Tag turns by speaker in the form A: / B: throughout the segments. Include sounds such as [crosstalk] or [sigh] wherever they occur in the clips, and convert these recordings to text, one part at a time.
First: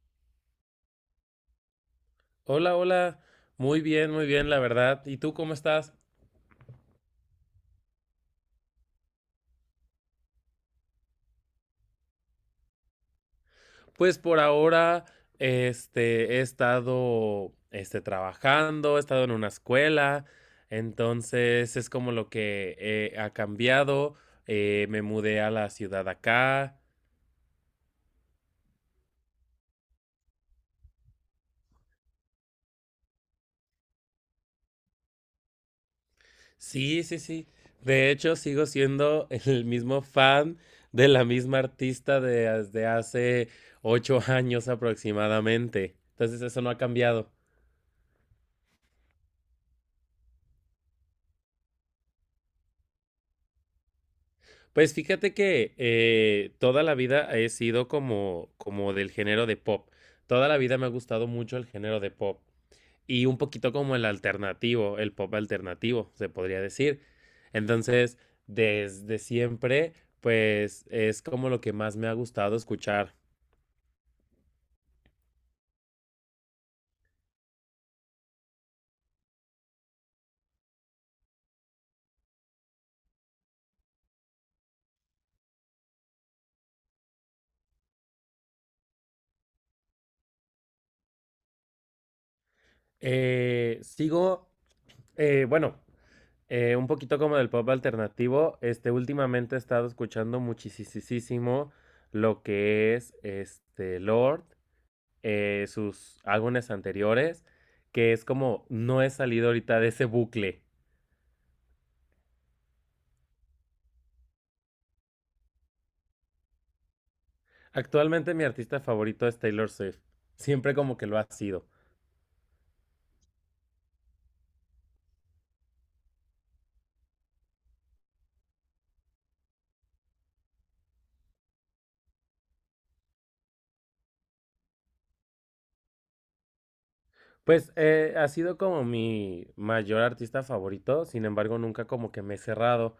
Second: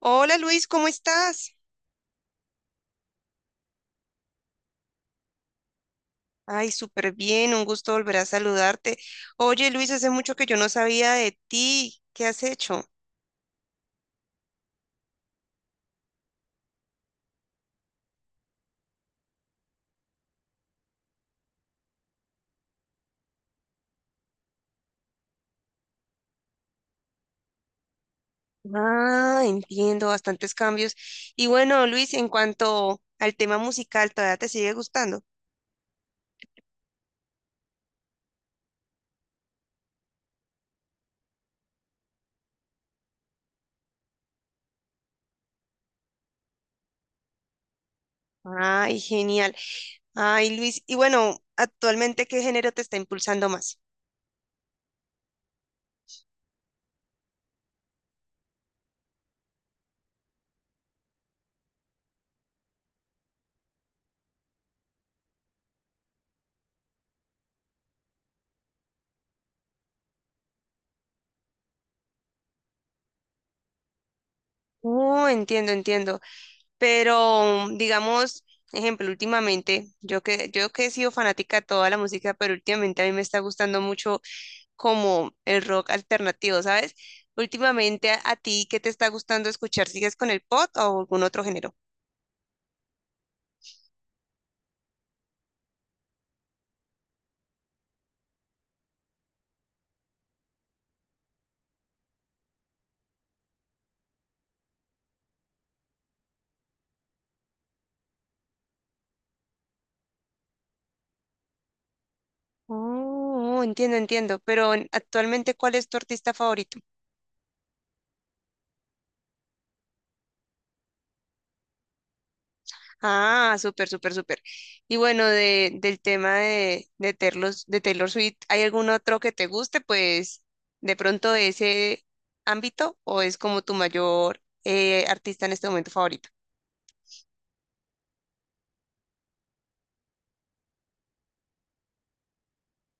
A: Hola Luis, ¿cómo estás?
B: Hola, hola. Muy bien, la verdad. ¿Y tú cómo estás?
A: Ay, súper bien, un gusto volver a saludarte. Oye Luis, hace mucho que yo no sabía de ti. ¿Qué has hecho?
B: Pues por ahora, he estado, trabajando, he estado en una escuela, entonces es como lo que ha cambiado. Me mudé a la ciudad acá.
A: Ah, entiendo, bastantes cambios. Y bueno, Luis, en cuanto al tema musical, ¿todavía te sigue gustando?
B: Sí, sí, sí. De hecho, sigo siendo [laughs] el mismo fan de la misma artista desde hace 8 años aproximadamente. Entonces eso no ha cambiado.
A: Ay, genial. Ay, Luis, y bueno, actualmente, ¿qué género te está impulsando más?
B: Pues fíjate que, toda la vida he sido como del género de pop. Toda la vida me ha gustado mucho el género de pop, y un poquito como el alternativo, el pop alternativo, se podría decir. Entonces, desde siempre, pues, es como lo que más me ha gustado escuchar.
A: Oh, entiendo, entiendo. Pero digamos, ejemplo, últimamente, yo que he sido fanática de toda la música, pero últimamente a mí me está gustando mucho como el rock alternativo, ¿sabes? Últimamente a ti, ¿qué te está gustando escuchar? ¿Sigues con el pop o algún otro género?
B: Sigo, bueno, un poquito como del pop alternativo, últimamente he estado escuchando muchisisísimo lo que es, Lord. Sus álbumes anteriores, que es como no he salido ahorita de ese bucle.
A: Oh, entiendo, entiendo. Pero actualmente, ¿cuál es tu artista favorito?
B: Actualmente mi artista favorito es Taylor Swift. Siempre como que lo ha sido.
A: Ah, súper, súper, súper. Y bueno, del tema de Taylor, de Taylor Swift, ¿hay algún otro que te guste? Pues de pronto de ese ámbito o es como tu mayor artista en este momento favorito.
B: Pues ha sido como mi mayor artista favorito, sin embargo nunca como que me he cerrado.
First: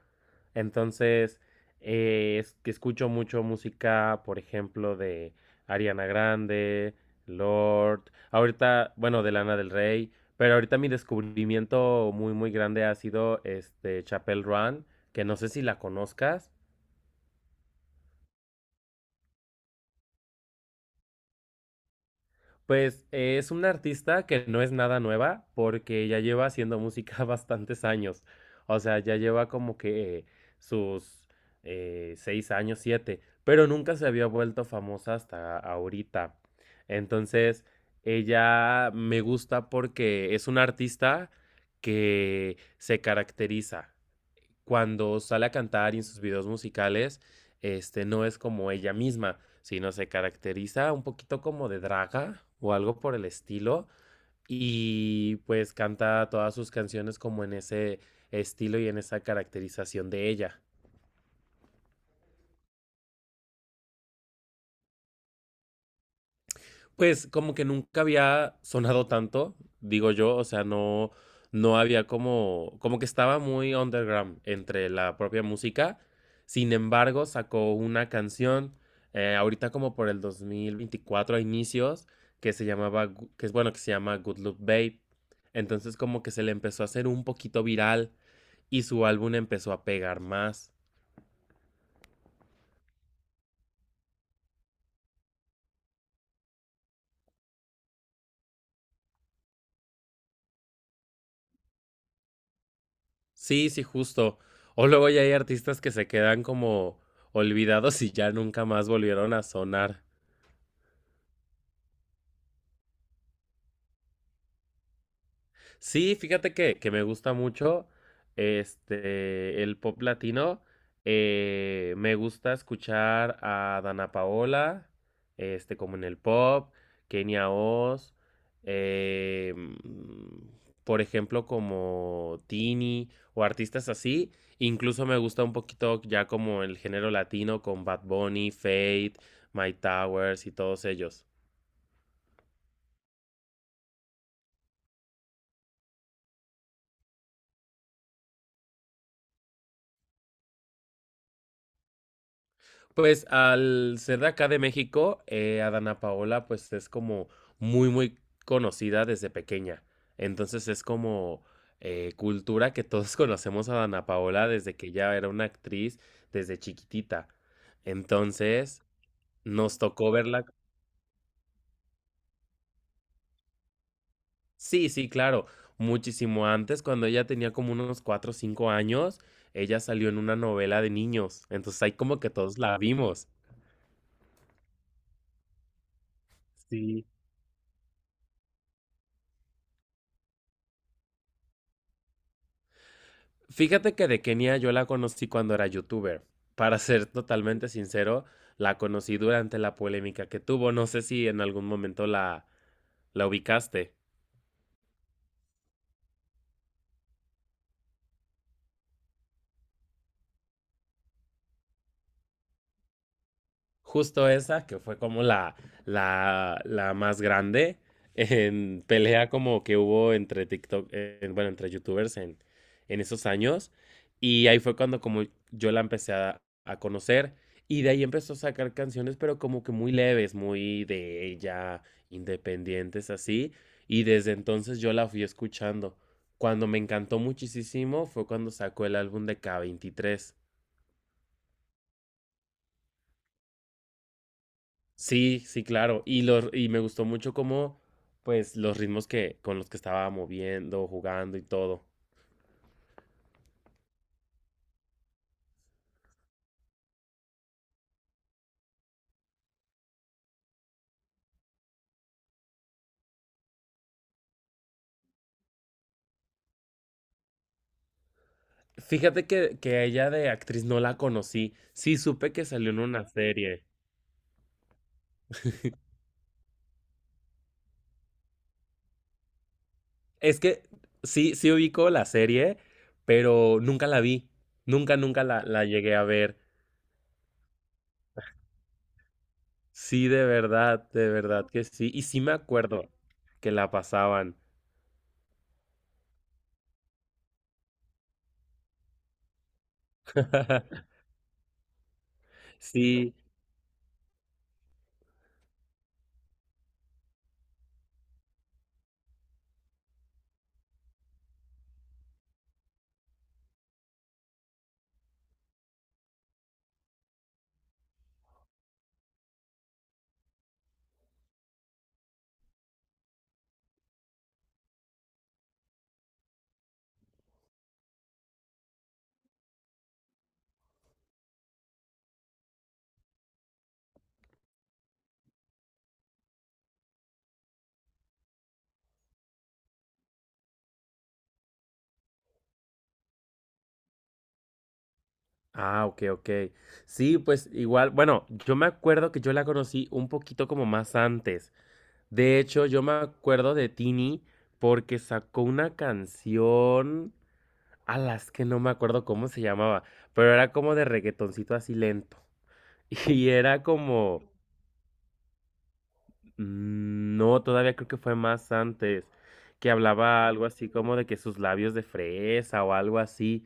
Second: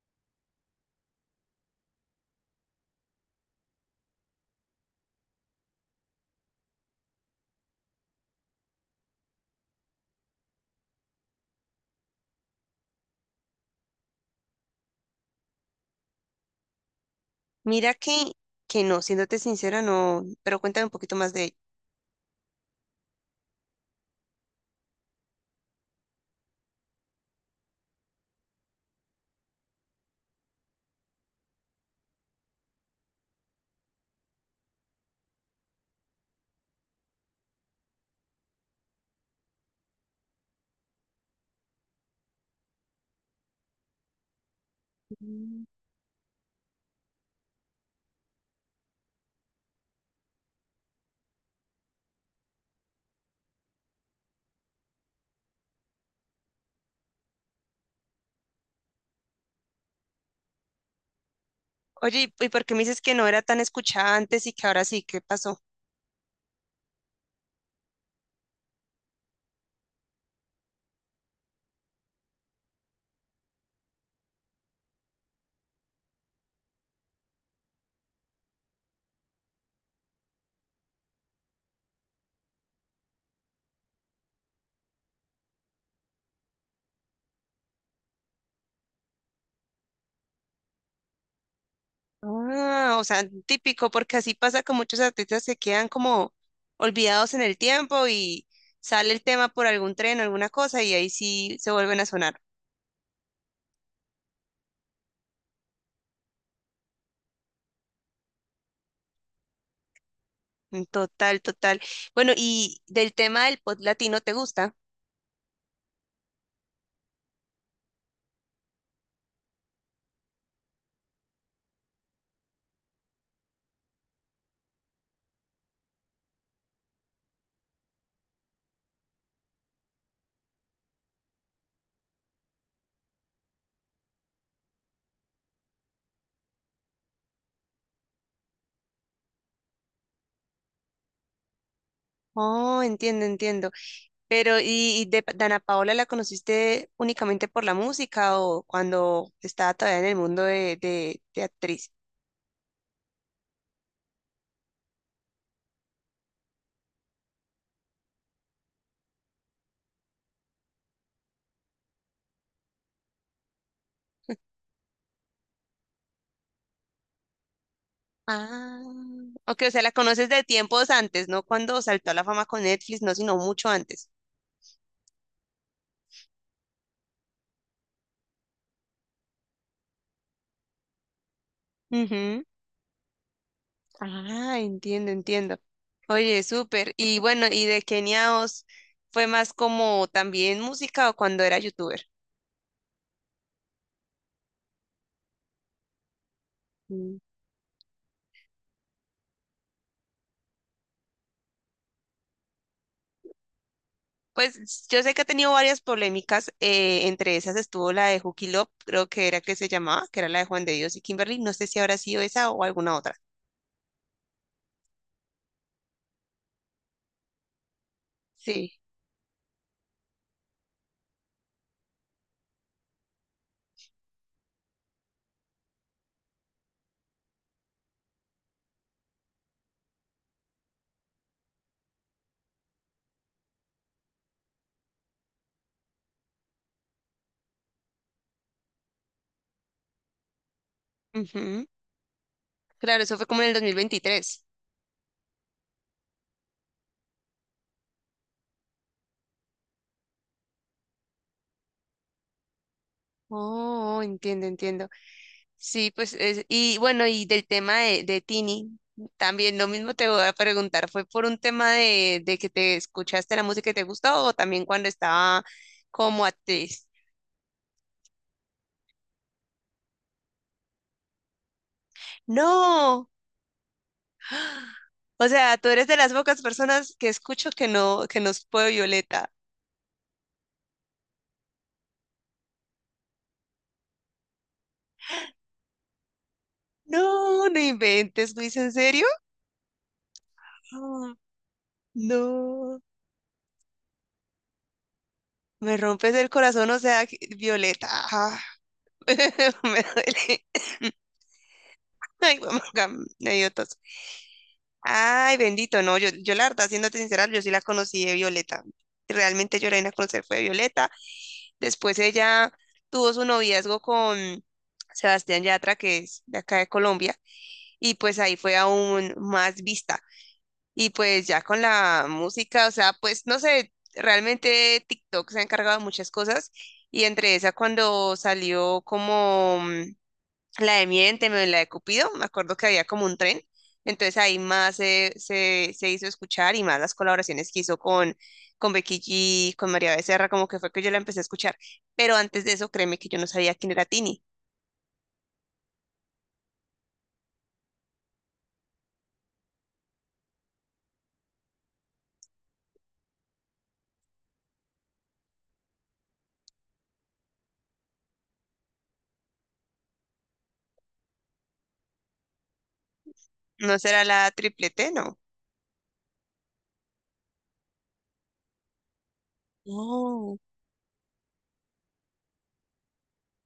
B: Entonces, es que escucho mucho música, por ejemplo, de Ariana Grande, Lord, ahorita, bueno, de Lana del Rey, pero ahorita mi descubrimiento muy, muy grande ha sido este Chapel Run, que no sé si la conozcas.
A: Mira que no, siéndote sincera, no, pero cuéntame un poquito más de ella.
B: Pues es una artista que no es nada nueva porque ya lleva haciendo música [laughs] bastantes años. O sea, ya lleva como que sus 6 años, siete, pero nunca se había vuelto famosa hasta ahorita. Entonces, ella me gusta porque es una artista que se caracteriza cuando sale a cantar y en sus videos musicales, no es como ella misma, sino se caracteriza un poquito como de draga o algo por el estilo. Y pues canta todas sus canciones como en ese estilo y en esa caracterización de ella.
A: Oye, ¿y por qué me dices que no era tan escuchada antes y que ahora sí? ¿Qué pasó?
B: Pues como que nunca había sonado tanto, digo yo, o sea, no, no había como, como que estaba muy underground entre la propia música. Sin embargo, sacó una canción ahorita como por el 2024 a inicios, que se llamaba, que es bueno, que se llama Good Luck Babe. Entonces como que se le empezó a hacer un poquito viral y su álbum empezó a pegar más.
A: Ah, o sea, típico, porque así pasa con muchos artistas que quedan como olvidados en el tiempo y sale el tema por algún tren alguna cosa y ahí sí se vuelven a sonar.
B: Sí, sí, justo. O luego ya hay artistas que se quedan como olvidados y ya nunca más volvieron a sonar.
A: Total, total. Bueno, y del tema del pop latino, ¿te gusta?
B: Sí, fíjate que me gusta mucho este el pop latino. Me gusta escuchar a Dana Paola, como en el pop, Kenia Oz, eh, mm, por ejemplo, como Tini o artistas así. Incluso me gusta un poquito ya como el género latino con Bad Bunny, Fate, My Towers y todos ellos.
A: Oh, entiendo, entiendo. Pero, y de Dana Paola la conociste únicamente por la música o cuando estaba todavía en el mundo de actriz?
B: Pues al ser de acá de México, Adana Paola pues es como muy muy conocida desde pequeña. Entonces es como cultura que todos [laughs] conocemos a Adana Paola desde que ya era una actriz desde chiquitita.
A: Ah,
B: Entonces
A: ok, o
B: nos
A: sea, la
B: tocó
A: conoces de
B: verla.
A: tiempos antes, no cuando saltó a la fama con Netflix, no, sino mucho antes.
B: Sí, sí, claro. Muchísimo antes, cuando ella tenía como unos cuatro o 5 años, ella salió en una novela de niños. Entonces ahí como que
A: Ujú.
B: todos la vimos.
A: Ah, entiendo, entiendo. Oye, súper.
B: Sí.
A: Y bueno, ¿y de Kenia Os fue más como también música o cuando era youtuber?
B: Fíjate que de Kenia yo la conocí cuando era youtuber. Para ser
A: Mm.
B: totalmente sincero, la conocí durante la polémica que tuvo. No sé si en algún momento la ubicaste.
A: Pues yo sé que ha tenido varias polémicas, entre esas estuvo la de Juki Love, creo que era que se llamaba, que era la de Juan de Dios y Kimberly, no sé si habrá sido esa o alguna otra.
B: Justo esa, que fue como la más grande
A: Sí.
B: en pelea como que hubo entre TikTok, bueno, entre youtubers en esos años. Y ahí fue cuando como yo la empecé a conocer. Y de ahí empezó a sacar canciones, pero como que muy leves, muy de ella, independientes, así. Y desde entonces yo la fui escuchando. Cuando me encantó muchísimo fue cuando sacó el álbum de K23.
A: Ujú. Claro, eso fue como en el 2023.
B: Sí, sí, claro. Y los, y me gustó mucho cómo, pues, los ritmos que, con los que estaba moviendo, jugando y todo.
A: Oh, entiendo, entiendo. Sí, pues, y bueno, y del tema de Tini, también lo mismo te voy a preguntar, ¿fue por un tema de que te escuchaste la música y te gustó o también cuando estaba como actriz?
B: Fíjate que a ella de actriz no la conocí. Sí, supe que salió en una
A: No,
B: serie.
A: [gasps] o sea, tú eres de las pocas personas que escucho que no, que nos fue Violeta.
B: Es que sí, sí ubico la serie, pero nunca la vi. Nunca, nunca la llegué a ver.
A: No, no inventes, Luis, ¿en serio?
B: Sí, de
A: Ah,
B: verdad que sí. Y sí me
A: no,
B: acuerdo que la pasaban.
A: me rompes el corazón, o sea, Violeta, ah, [laughs] me duele. [coughs]
B: [laughs]
A: Ay, mamá,
B: Sí.
A: me dio tos. Ay, bendito, no, yo la verdad, siéndote sincera, yo sí la conocí de Violeta. Realmente yo la vine a conocer fue de Violeta. Después ella tuvo su noviazgo con Sebastián Yatra, que es de acá de Colombia, y pues ahí fue aún más vista. Y pues ya con la música, o sea, pues no sé, realmente TikTok se ha encargado de muchas cosas, y entre esa, cuando salió como la de Miénteme, la de Cupido, me acuerdo que había como un tren, entonces ahí más se hizo escuchar y más las colaboraciones que hizo con Becky G, con María Becerra, como que fue que yo la empecé a escuchar, pero antes de eso créeme que yo no sabía quién era Tini,
B: Ah, ok, ok. Sí, pues igual, bueno, yo me acuerdo que yo la conocí un poquito como más antes. De hecho, yo me acuerdo de Tini porque sacó una canción a las que no me acuerdo cómo se llamaba, pero era como de reggaetoncito así lento. [laughs] Y era
A: no será
B: como,
A: la triplete, no.
B: Mm, no, todavía creo que fue más antes, que hablaba
A: Oh,
B: algo así como de que sus labios de fresa o algo así,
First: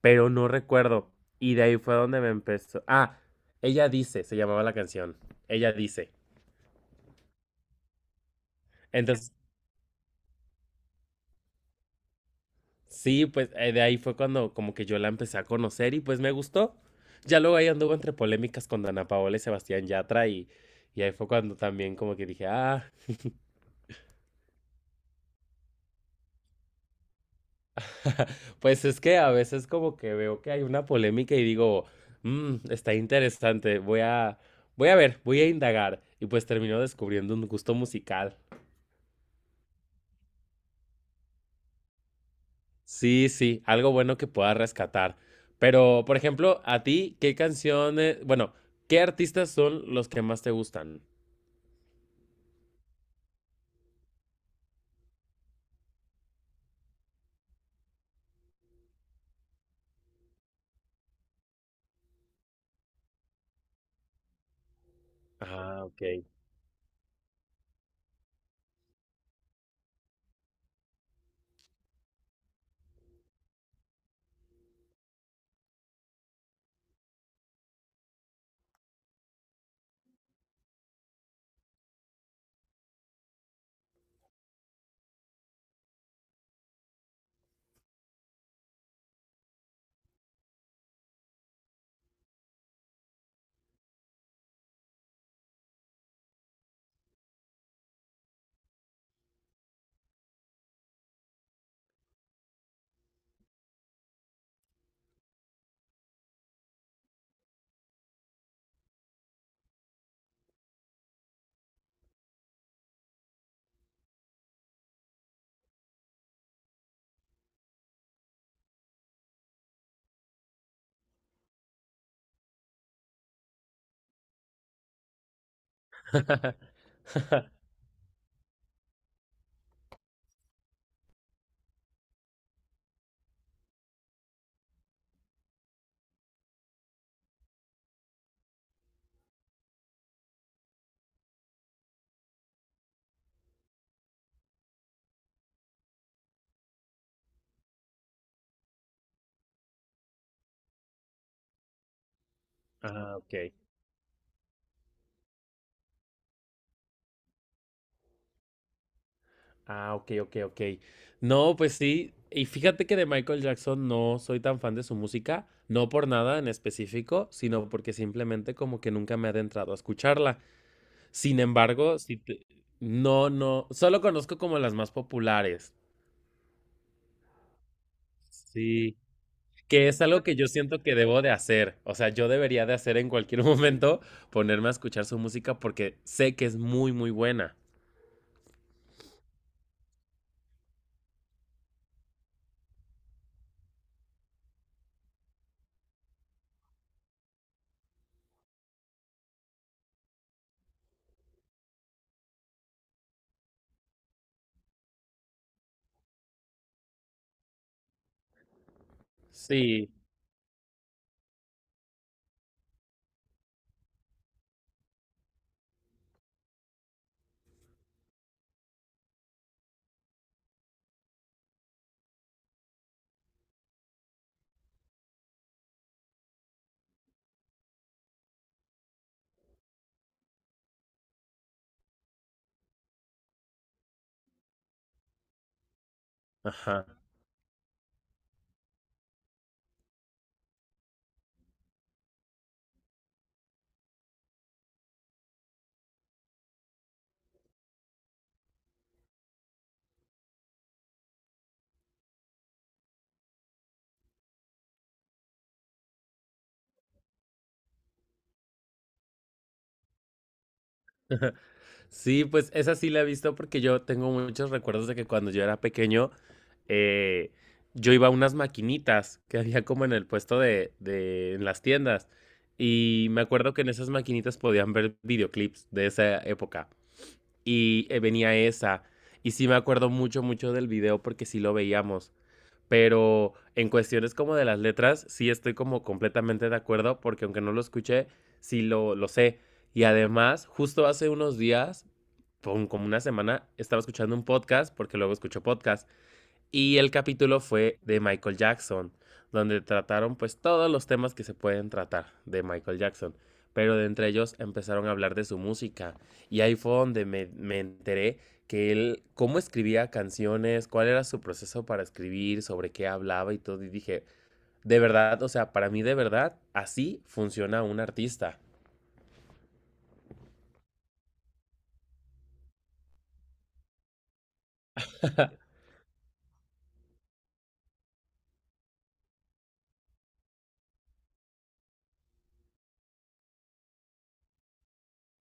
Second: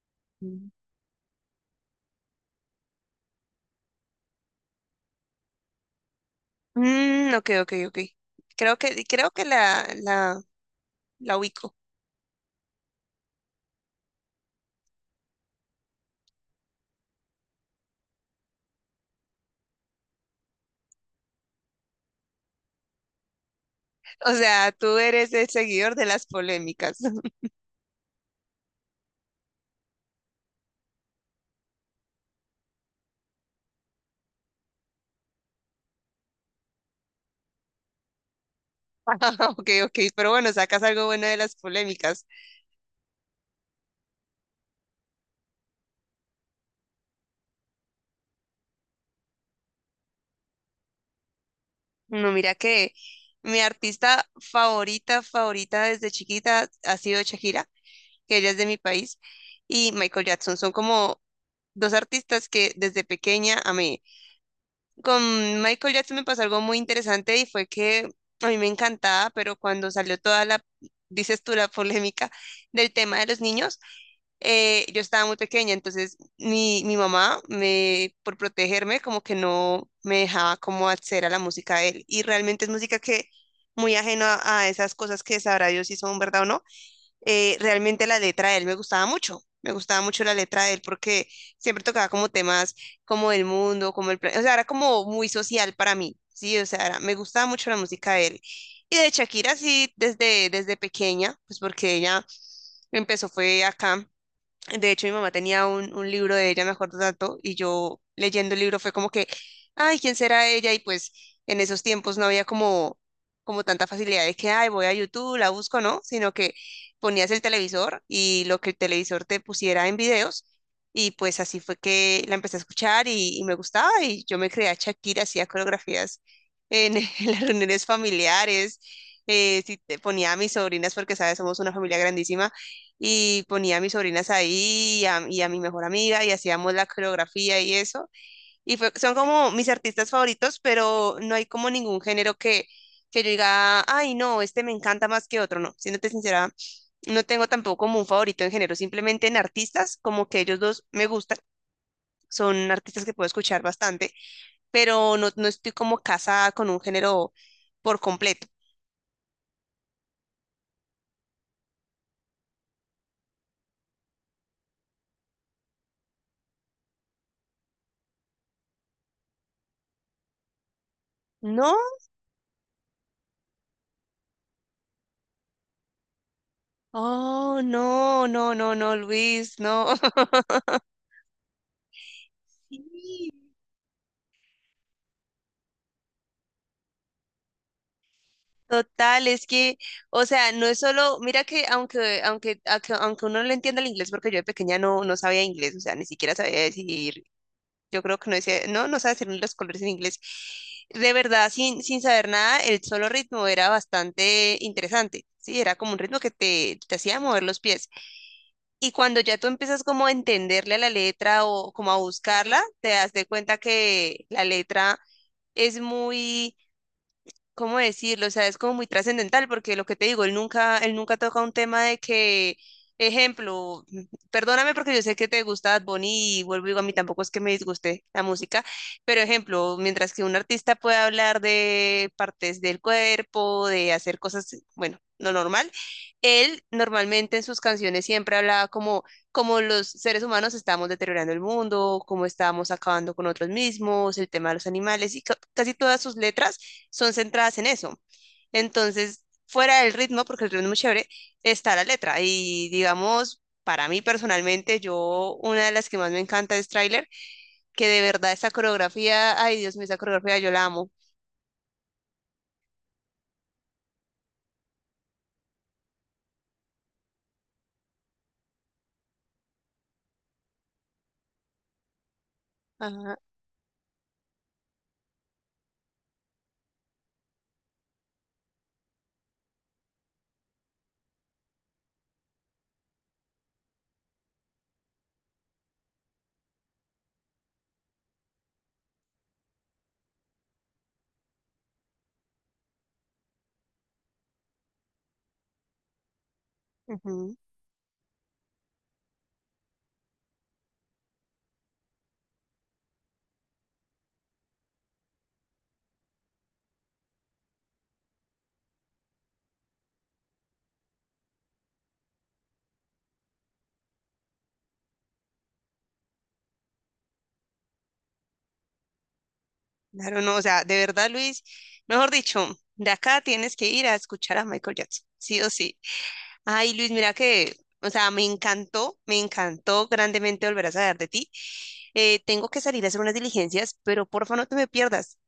B: pero no
A: mm.
B: recuerdo. Y de ahí fue donde me empezó. Ah, ella dice, se llamaba la canción. Ella dice.
A: Mm, ok, ok, ok. Creo
B: Entonces,
A: que la ubico.
B: sí, pues de ahí fue cuando como que yo la empecé a conocer y pues me gustó. Ya luego ahí anduvo entre polémicas con Dana Paola y Sebastián Yatra y ahí fue cuando también como que dije, ah. [laughs]
A: O sea, tú eres el seguidor de las polémicas. [laughs]
B: [laughs] Pues es que a veces como que veo que hay una polémica y digo, "Mm, está interesante, voy voy a ver, voy a indagar". Y pues termino descubriendo un gusto musical.
A: Ah, ok, ok, pero bueno, sacas algo bueno de las polémicas.
B: Sí, sí, algo bueno que pueda rescatar. Pero, por ejemplo, a ti, ¿qué canciones, bueno, qué artistas son los que más te gustan?
A: No, mira que mi artista favorita, favorita desde chiquita ha sido Shakira, que ella es de mi país, y Michael Jackson. Son como dos artistas que desde pequeña amé. Con
B: Ah,
A: Michael
B: ok.
A: Jackson me pasó algo muy interesante y fue que a mí me encantaba, pero cuando salió toda la, dices tú, la polémica del tema de los niños, yo estaba muy pequeña, entonces mi mamá, me, por protegerme, como que no me dejaba como acceder a la música de él. Y realmente es música que muy ajena a esas cosas que sabrá Dios si son verdad o no. Realmente la letra de él me gustaba mucho. Me gustaba mucho la letra de él porque siempre tocaba como temas como el mundo, como el plan, o sea, era como muy social para mí, sí, o sea, me gustaba mucho la música de él. Y de Shakira sí, desde pequeña, pues porque ella empezó fue acá de hecho, mi mamá tenía un libro de ella, me acuerdo tanto, y yo leyendo el libro fue como que, ay, ¿quién será ella? Y pues en esos tiempos no había como, como tanta facilidad de que, ay, voy a YouTube, la busco, ¿no? Sino que ponías el televisor y lo que el televisor te pusiera en videos, y pues así fue que la empecé a escuchar y me gustaba, y yo me creía a Shakira, hacía coreografías en, [laughs] en las
B: [laughs]
A: reuniones familiares, si te ponía a mis sobrinas, porque, ¿sabes? Somos una familia grandísima y ponía a mis sobrinas ahí y y a mi mejor amiga y hacíamos la coreografía y eso. Son como mis artistas favoritos, pero no hay como ningún género que yo diga, ay, no, este me encanta más que otro, no. Siéndote sincera, no tengo tampoco como un favorito en género, simplemente en artistas, como que ellos dos me gustan. Son artistas que
B: Ah,
A: puedo
B: ok.
A: escuchar bastante, pero no, no estoy como casada con un género por completo.
B: Ah, ok, ok, ok. No, pues sí. Y fíjate que de Michael Jackson no soy tan fan de su música, no por nada en específico, sino porque simplemente como que nunca me he adentrado a escucharla. Sin
A: No,
B: embargo, no, no, solo conozco como las más populares.
A: oh, no, no, no, no,
B: Sí,
A: Luis,
B: que
A: no.
B: es algo
A: [laughs]
B: que yo siento que debo de hacer. O sea, yo debería de hacer en
A: Sí,
B: cualquier [laughs] momento ponerme a escuchar su música porque sé que es muy, muy buena.
A: total, es que, o sea, no es solo, mira que aunque uno no le entienda el inglés, porque yo de pequeña no, no sabía inglés, o sea, ni siquiera sabía decir, yo creo que no decía, no, no sabía decir ni los colores en inglés. De verdad, sin saber nada, el solo ritmo era bastante interesante, sí, era como un ritmo que te hacía mover los pies. Y cuando ya tú empiezas
B: Sí.
A: como a entenderle a la letra o como a buscarla, te das de cuenta que la letra es muy ¿cómo decirlo? O sea, es como muy trascendental porque lo que te digo, él nunca toca un tema de que, ejemplo, perdóname porque yo sé que te gusta Bad Bunny y vuelvo y digo, a mí tampoco es que me disguste la música, pero ejemplo, mientras que un artista puede hablar de partes del cuerpo, de hacer cosas, bueno, lo normal, él
B: Ajá.
A: normalmente en sus canciones siempre hablaba como, como los seres humanos estamos deteriorando el mundo, cómo estamos acabando con otros mismos, el tema de los animales y casi todas sus letras son centradas en eso. Entonces, fuera del ritmo, porque el ritmo es muy chévere, está la letra. Y digamos, para mí personalmente, yo una de las que más me encanta es Trailer, que de verdad esa coreografía, ay Dios mío, esa coreografía yo la amo.
B: Sí, pues esa sí la he visto porque yo tengo muchos recuerdos de que cuando yo era pequeño, eh, yo iba a unas maquinitas que había como en el puesto de en las tiendas. Y
A: Ajá,
B: me acuerdo que en esas maquinitas podían ver videoclips de esa época. Y venía esa. Y sí me acuerdo mucho, mucho del video porque sí lo veíamos. Pero en cuestiones como de las letras, sí estoy como completamente de acuerdo porque aunque no lo escuché, sí lo sé. Y además, justo hace unos días por como una semana estaba escuchando un podcast, porque luego escucho podcast, y el
A: ujú.
B: capítulo fue de Michael Jackson, donde trataron pues todos los temas que se pueden tratar de Michael Jackson, pero de entre ellos empezaron a hablar de su música, y ahí fue donde me enteré que él, cómo escribía canciones, cuál era su proceso para escribir, sobre qué hablaba y todo, y dije, de verdad, o sea, para mí de verdad, así funciona un artista.
A: Claro, no, o sea, de verdad, Luis, mejor dicho, de acá tienes que ir a escuchar a Michael Jackson, sí o sí. Ay, Luis, mira que, o sea, me encantó grandemente volver a saber de ti. Tengo que salir a hacer unas diligencias, pero porfa no te me pierdas.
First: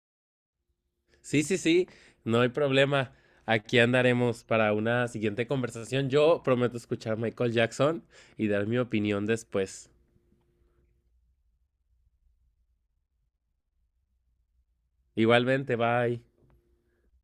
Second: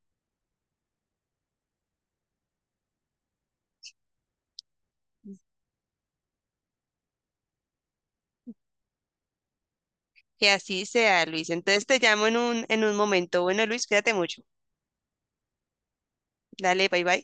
B: Sí, sí, sí, no hay problema. Aquí andaremos para una siguiente conversación. Yo prometo escuchar Michael Jackson y dar mi opinión después.
A: Que así sea, Luis. Entonces te llamo en en un momento. Bueno, Luis, cuídate mucho.
B: Igualmente, bye.
A: Dale, bye bye.